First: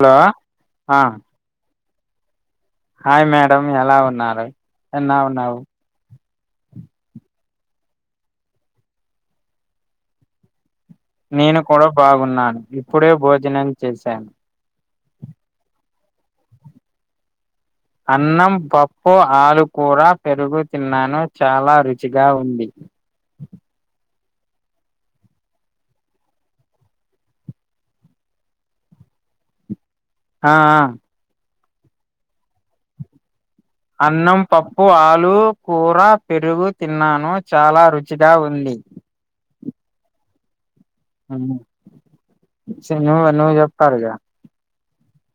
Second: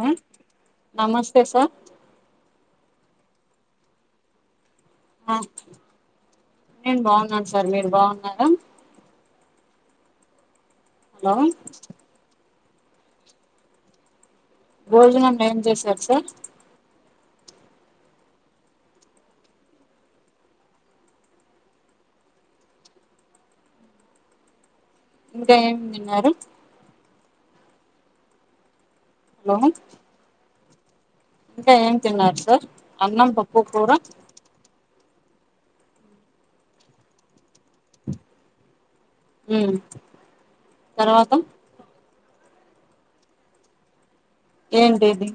hello ఉ ఆ నమస్తే సార్ హాయ్ మేడం ఎలా ఉన్నారు ఎన్నా ఉన్నావు నేను బాగున్నాను సార్ మీరు బాగున్నారా హలో నేను కూడా బాగున్నాను ఇప్పుడే భోజనం చేశాను భోజనం ఏం చేశారు సార్ అన్నం పప్పు ఆలు కూర పెరుగు తిన్నాను చాలా రుచిగా ఉంది ఇంకా ఏమి తిన్నారు హలో ఆ ఆ ఇంకా ఏం తిన్నారు సార్ అన్నం పప్పు కూర అన్నం పప్పు ఆ లు కూర పెరుగు తిన్నాను చాలా రుచిగా ఉంది ఉ ఉ చి ను నువ్ చెప్తారు గా ఏంటి ఇది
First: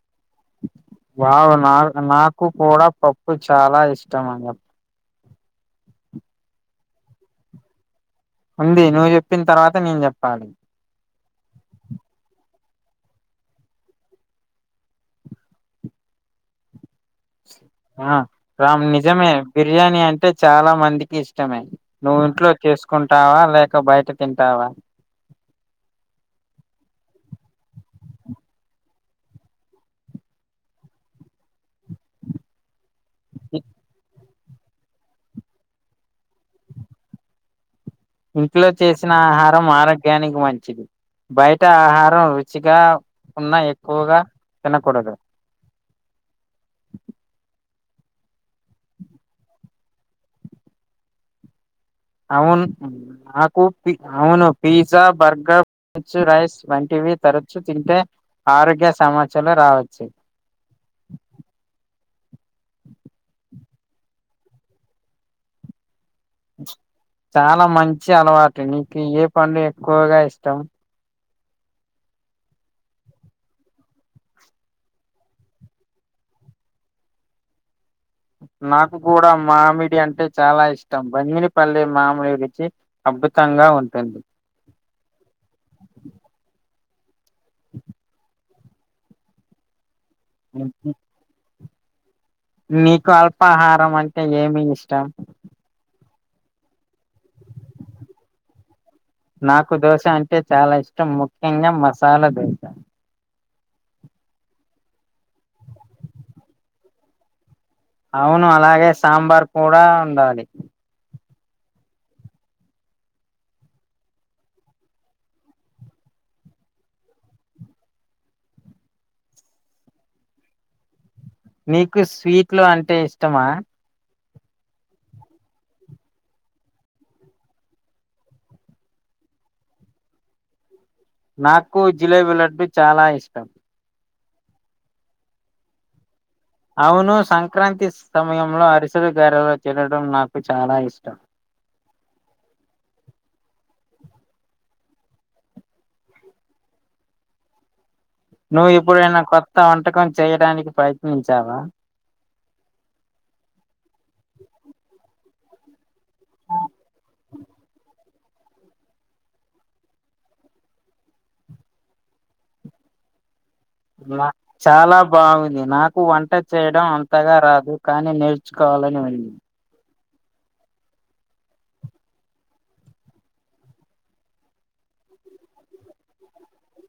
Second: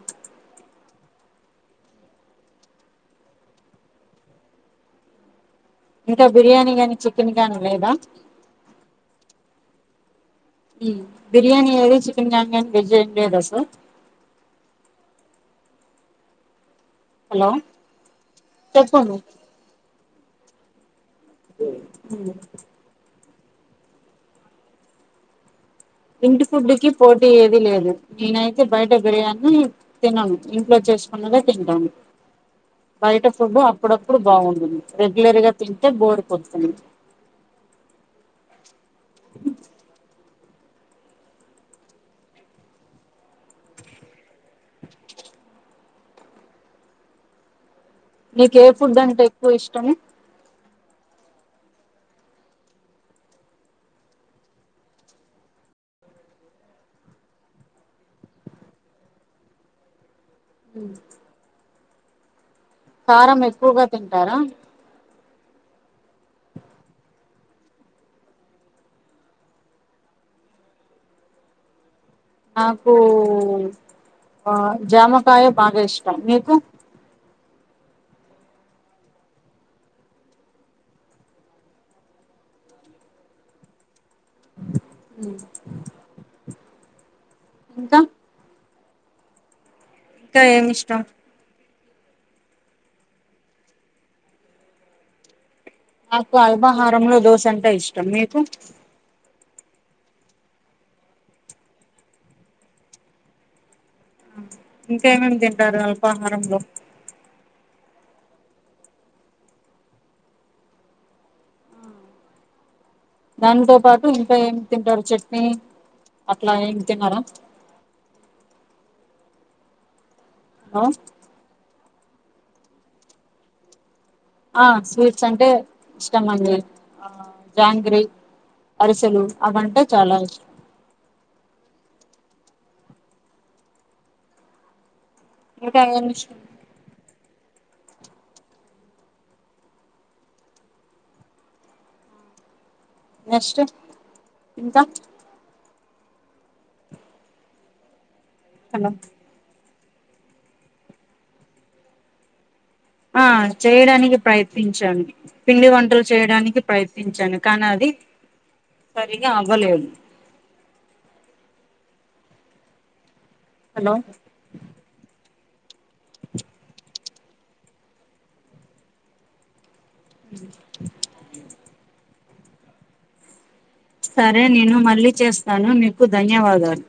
వావ్ నా నాకు కూడా పప్పు చాలా ఇష్టం అన్ చెప్ ఇంకా బిర్యానీ గానీ చికెన్ గాని లేదా ఉంది నువ్వు చెప్పిన తర్వాత నేను చెప్ ఉ బిర్యానీి ఏది చికెన్ మన్ వెజ్ అ ఏదా సార్ హలో ఆ రామ్ చెప్పండి నిజమే బిర్యానీ అంటే చాలా మంది కి ఇష్టమే నువ్వు ఉమ్, ఇంట్లో చేసుకుంటావా లేక బయట తింటావా ఇంటి ఫుడ్ కి పోటీ ఏది లేదు నేనైతే బయట బిర్యానీ తిినను ఇంట్లో చెస్ చేసుకున్నదే తింటాము బయట ఫుడ్ ఇ- అప్పుడప్పుడు బాగుంటంది రెగ్యులర్ గా తింటే బోర్ కొడుతుంది ఇంట్లో చేసిన ఆహారం ఆరోగ్యానికి మం చిది బయట ఆహారం రుచిగా ఉన్నా ఎక్కువుగా తినకూడదు నీక ఏ ఫుడ్ అంటే ఎక్కువ ఇష్టం అవును నాకు పి అవును పిజ్జా బర్గర్ మ రైస్ వంటి వి తరచు తింటే ఆరోగ్య సమస్యలు రావచ్చు ఉ కారం ఎక్కువగా తింటారా చాలా మంచి అలవాటు నీకు ఏ పండ్లు ఎక్కువగా ఇష్టం నాకు ఆ జామకాయ బాగా ఇష్టం నీకు నాకు కూడా మామిడి అంటే చాలా ఇష్టం బంగినిపల్లిె మామిడి కి అప్ అద్భుతంగా ఉంటుంది ఇంకా ఇంకా ఏమి ఇష్టం నీకు అల్పాహారం అంటే ఏమి ఇష్టం నాకు అల్బహారంలో దోశ అంటె ఇష్టం మీకు నాకు దోశ అంటే చాలా ఇష్టం ముఖ్యంగా మసాలా దోశ ఇంకేమేమి తింటారు అల్పాహారంలో అవును అలాగే సాంబార్ కూడా ఉండాలి దానితో పాటు ఇంకా ఏం తింటారు చట్నీ అట్లా ఏమి తినర [inaudible] ఆ నీకు స్వీట్లు అంటే ఇష్టమా ఆ స్వీట్స్ అంటే ఇష్టం అం ఆ జాంగ్రి అరిసెలు అవంటే చాలా ఇష్టం నాకు జిలేబీ లడ్డు చాలా ఇష్టం ఇంకా ఏమి ఇష్టం అవును సంక్రాంతి సమయంలో అరిసలు గారెలు తినడం నాకు చాలా ఇష్టం నెక్స్ట్ ఇంకా నువ్వు ఇప్పుడైనా కొత్త వంటకం చేయడానికి ప్రయత్నించావా ఆ చేయడానికి ప్రయత్నించాను పిండి వంటలు చేయడానికి ప్రయత్నించాను కానీ అది సరిగ్గా అవ్వలేదు హలో చాలా బాగుంది నాకు వంట చేయడం అంతగా రాదు కానీ నేర్చుకోవాలని ఉంది అ సరే నేను మళ్ళీ చేస్తాను నీకు ధన్యవాదాలు